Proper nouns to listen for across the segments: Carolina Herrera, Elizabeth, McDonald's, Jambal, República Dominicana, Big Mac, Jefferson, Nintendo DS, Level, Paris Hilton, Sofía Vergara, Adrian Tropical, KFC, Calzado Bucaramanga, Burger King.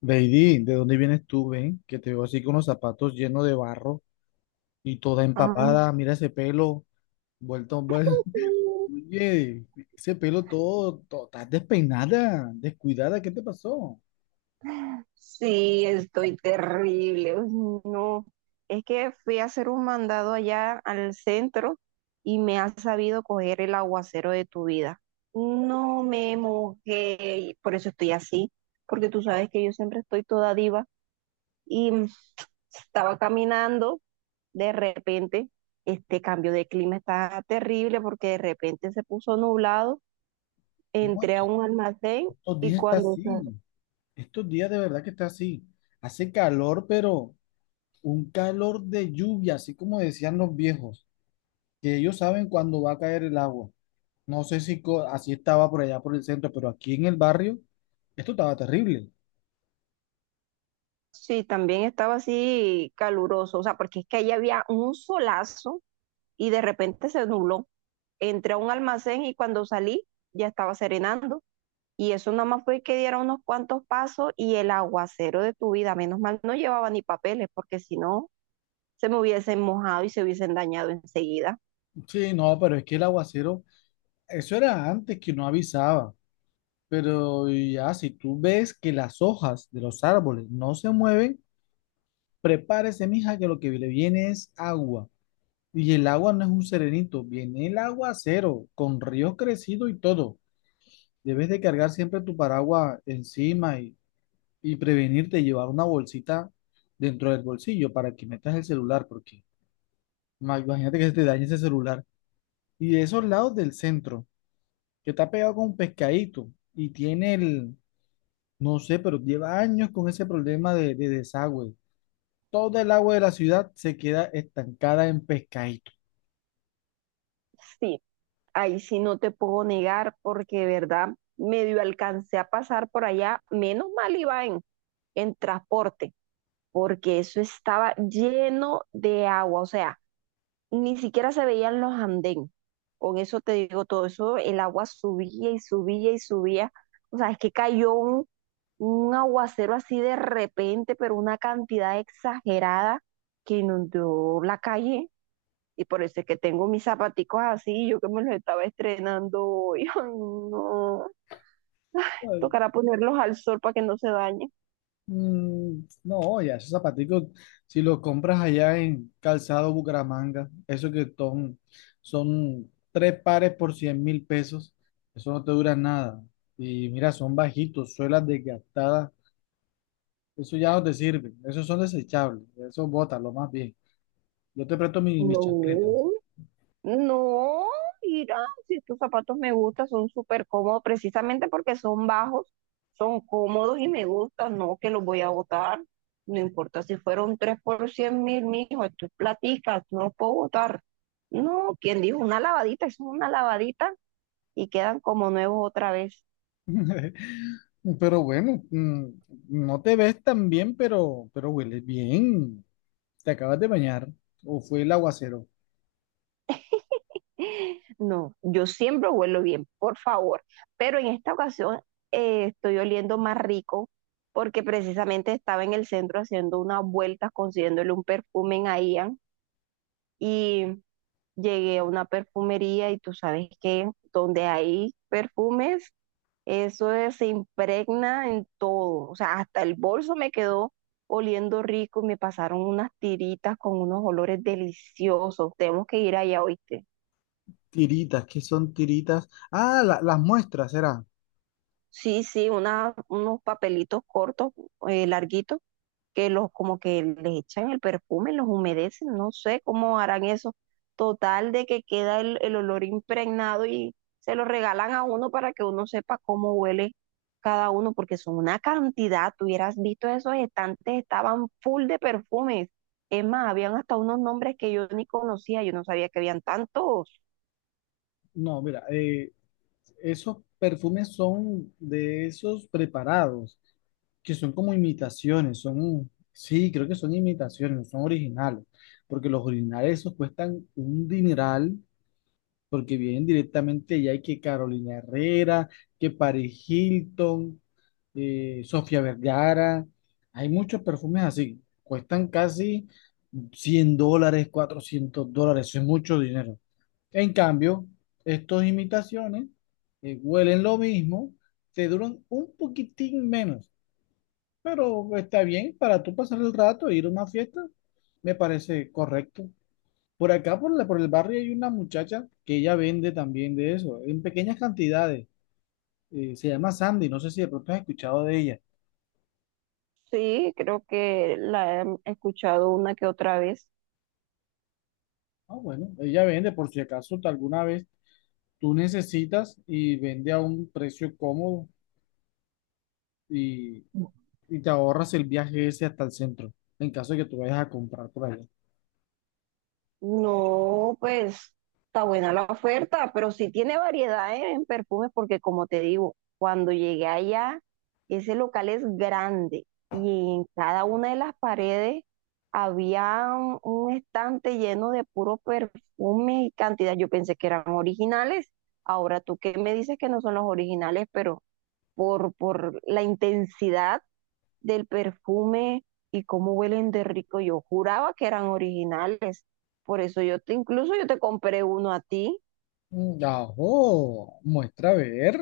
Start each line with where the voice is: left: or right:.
left: Lady, ¿de dónde vienes tú, ven? Que te veo así con los zapatos llenos de barro y toda
right: Ah,
left: empapada. Mira ese pelo, vuelto, vuelto. Oye, ese pelo todo, todo, estás despeinada, descuidada, ¿qué te pasó?
right: sí, estoy terrible. Uy, no, es que fui a hacer un mandado allá al centro y me ha sabido coger el aguacero de tu vida. No me mojé, y por eso estoy así, porque tú sabes que yo siempre estoy toda diva y estaba caminando, de repente este cambio de clima está terrible porque de repente se puso nublado,
left: No, es
right: entré a
left: que
right: un almacén
left: estos
right: y
left: días está así. Estos días de verdad que está así. Hace calor, pero un calor de lluvia, así como decían los viejos, que ellos saben cuándo va a caer el agua. No sé si co- así estaba por allá por el centro, pero aquí en el barrio, esto estaba terrible.
right: Sí, también estaba así caluroso, o sea, porque es que ahí había un solazo y de repente se nubló. Entré a un almacén y cuando salí ya estaba serenando y eso nada más fue que diera unos cuantos pasos y el aguacero de tu vida, menos mal no llevaba ni papeles porque si no se me hubiesen mojado y se hubiesen dañado enseguida.
left: Sí, no, pero es que el aguacero, eso era antes que no avisaba, pero ya si tú ves que las hojas de los árboles no se mueven, prepárese, mija, que lo que le viene es agua. Y el agua no es un serenito, viene el aguacero, con ríos crecidos y todo. Debes de cargar siempre tu paraguas encima y prevenirte llevar una bolsita dentro del bolsillo para que metas el celular, porque imagínate que se te dañe ese celular. Y de esos lados del centro, que está pegado con un pescadito y tiene el, no sé, pero lleva años con ese problema de desagüe. Todo el agua de la ciudad se queda estancada en pescadito.
right: Sí, ahí sí no te puedo negar porque de verdad medio alcancé a pasar por allá, menos mal iba en transporte porque eso estaba lleno de agua, o sea, ni siquiera se veían los andén. Con eso te digo todo, eso el agua subía y subía y subía. O sea, es que cayó un aguacero así de repente, pero una cantidad exagerada que inundó la calle. Y por eso es que tengo mis zapaticos así, yo que me los estaba estrenando hoy. Ay, no.
left: Ay,
right: Tocará ponerlos al sol para que no se dañen.
left: no, ya esos zapaticos, si los compras allá en Calzado Bucaramanga, eso que son, son tres pares por 100.000 pesos, eso no te dura nada. Y mira, son bajitos, suelas desgastadas, eso ya no te sirve, esos son desechables, eso bótalo más bien. Yo te presto mis chancletas.
right: No, no, mira, si estos zapatos me gustan, son súper cómodos, precisamente porque son bajos, son cómodos y me gustan, no que los voy a botar. No importa si fueron tres por 100.000, mijo, esto es platica, no los puedo botar. No, quien dijo una lavadita, es una lavadita y quedan como nuevos otra vez.
left: Pero bueno, no te ves tan bien, pero hueles bien. ¿Te acabas de bañar? ¿O fue el aguacero?
right: No, yo siempre huelo bien, por favor. Pero en esta ocasión estoy oliendo más rico porque precisamente estaba en el centro haciendo unas vueltas, consiguiéndole un perfume a Ian y llegué a una perfumería y tú sabes que donde hay perfumes, se impregna en todo. O sea, hasta el bolso me quedó oliendo rico, y me pasaron unas tiritas con unos olores deliciosos. Tenemos que ir allá, hoy.
left: Tiritas, ¿qué son tiritas? Ah, las muestras, ¿será?
right: Sí, sí, unos papelitos cortos, larguitos, que los como que les echan el perfume, los humedecen, no sé cómo harán eso. Total de que queda el olor impregnado y se lo regalan a uno para que uno sepa cómo huele cada uno, porque son una cantidad, tú hubieras visto esos estantes, estaban full de perfumes. Es más, habían hasta unos nombres que yo ni conocía, yo no sabía que habían tantos.
left: No, mira, esos perfumes son de esos preparados, que son como imitaciones, son, sí, creo que son imitaciones, no son originales, porque los originales esos cuestan un dineral porque vienen directamente ya hay que Carolina Herrera, que Paris Hilton, Sofía Vergara, hay muchos perfumes así, cuestan casi 100 dólares, 400 dólares, eso es mucho dinero. En cambio, estos imitaciones huelen lo mismo, te duran un poquitín menos, pero está bien para tú pasar el rato e ir a una fiesta, me parece correcto. Por acá, por el barrio, hay una muchacha que ella vende también de eso, en pequeñas cantidades. Se llama Sandy, no sé si de pronto has escuchado de ella.
right: Sí, creo que la he escuchado una que otra vez.
left: Ah, bueno, ella vende por si acaso tú alguna vez tú necesitas y vende a un precio cómodo y, y te ahorras el viaje ese hasta el centro, en caso de que tú vayas a comprar por allá.
right: No, pues está buena la oferta, pero sí tiene variedad, ¿eh?, en perfumes porque como te digo, cuando llegué allá, ese local es grande y en cada una de las paredes había un estante lleno de puro perfume y cantidad. Yo pensé que eran originales. Ahora tú que me dices que no son los originales, pero por la intensidad del perfume y cómo huelen de rico. Yo juraba que eran originales. Por eso incluso yo te compré uno a ti.
left: Mm, ajo, muestra a ver.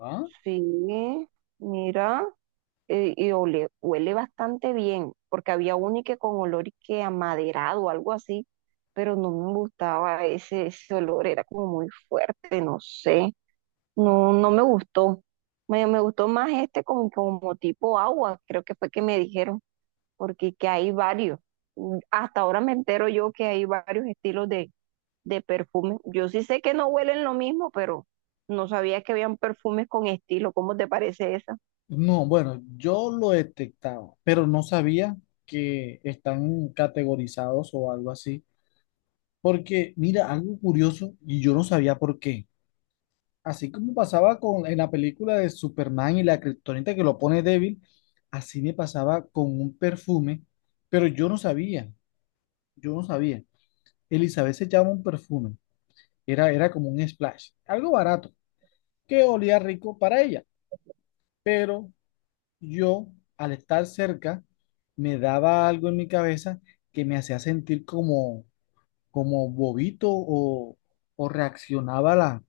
left: Ah,
right: Sí, mira, huele bastante bien, porque había uno y que con olor y que amaderado o algo así, pero no me gustaba ese olor, era como muy fuerte, no sé. No, no me gustó. Me gustó más este como, como tipo agua, creo que fue que me dijeron. Porque que hay varios. Hasta ahora me entero yo que hay varios estilos de perfume. Yo sí sé que no huelen lo mismo, pero no sabía que habían perfumes con estilo. ¿Cómo te parece esa?
left: no, bueno, yo lo detectaba, pero no sabía que están categorizados o algo así. Porque, mira, algo curioso, y yo no sabía por qué. Así como pasaba en la película de Superman y la kriptonita que lo pone débil, así me pasaba con un perfume, pero yo no sabía, yo no sabía. Elizabeth se llama un perfume, era, era como un splash, algo barato, que olía rico para ella, pero yo, al estar cerca, me daba algo en mi cabeza que me hacía sentir como, como bobito o reaccionaba a la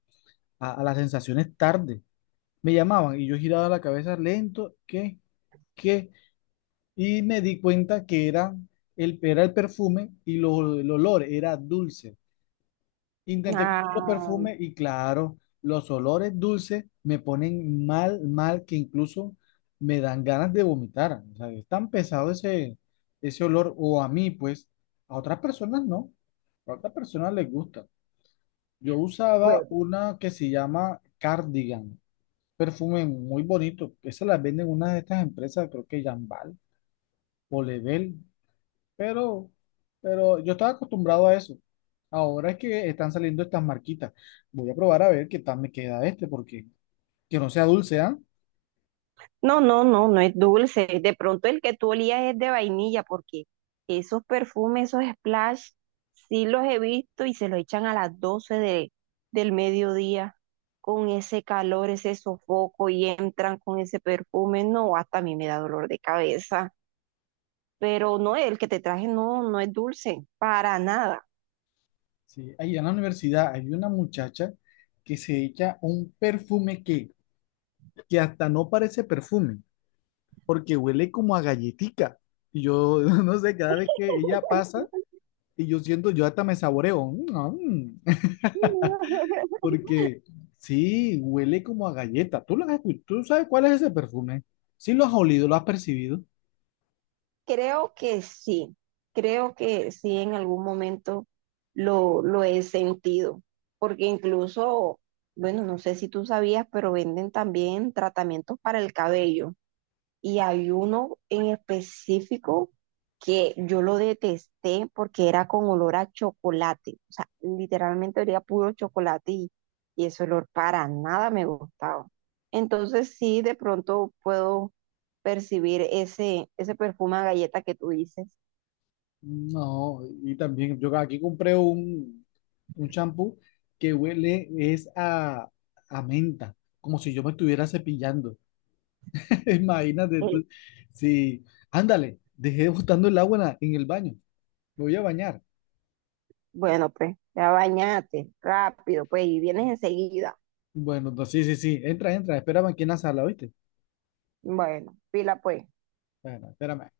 left: a las sensaciones tarde. Me llamaban y yo giraba la cabeza lento, ¿qué? ¿Qué? Y me di cuenta que era era el perfume y el olor era dulce. Intenté con
right: Ah,
left: otro
right: ah,
left: perfume y claro, los olores dulces me ponen mal, mal, que incluso me dan ganas de vomitar. O sea, es tan pesado ese olor, o a mí, pues, a otras personas no. A otras personas les gusta. Yo usaba
right: bueno.
left: una que se llama cardigan. Perfume muy bonito. Esas las venden unas de estas empresas, creo que Jambal o Level, pero, pero yo estaba acostumbrado a eso. Ahora es que están saliendo estas marquitas. Voy a probar a ver qué tal me queda este, porque que no sea dulce, ¿ah?
right: No, no, no, no es dulce. De pronto el que tú olías es de vainilla, porque esos perfumes, esos splash, sí los he visto y se los echan a las 12 del mediodía con ese calor, ese sofoco y entran con ese perfume. No, hasta a mí me da dolor de cabeza. Pero no, el que te traje no, no es dulce, para nada.
left: Sí, ahí en la universidad hay una muchacha que se echa un perfume que hasta no parece perfume, porque huele como a galletica. Y yo no sé, cada vez que ella pasa, y yo siento, yo hasta me saboreo. Mm, ah, mm. Porque sí, huele como a galleta. ¿Tú, lo has escu- ¿Tú sabes cuál es ese perfume? Sí, lo has olido, lo has percibido.
right: Creo que sí, creo que sí en algún momento lo he sentido, porque incluso, bueno, no sé si tú sabías, pero venden también tratamientos para el cabello. Y hay uno en específico que yo lo detesté porque era con olor a chocolate. O sea, literalmente olía puro chocolate y ese olor para nada me gustaba. Entonces sí, de pronto puedo percibir ese perfume a galleta que tú dices.
left: No, y también yo aquí compré un champú que huele es a menta, como si yo me estuviera cepillando. Imagínate
right: Eh,
left: tú. Sí, ándale, dejé botando el agua en el baño. Me voy a bañar.
right: bueno, pues, ya bañate, rápido, pues, y vienes enseguida.
left: Bueno, no, sí, sí, sí. Entra, entra, espérame aquí en la sala, ¿oíste?
right: Bueno, pila pues.
left: Bueno, espérame.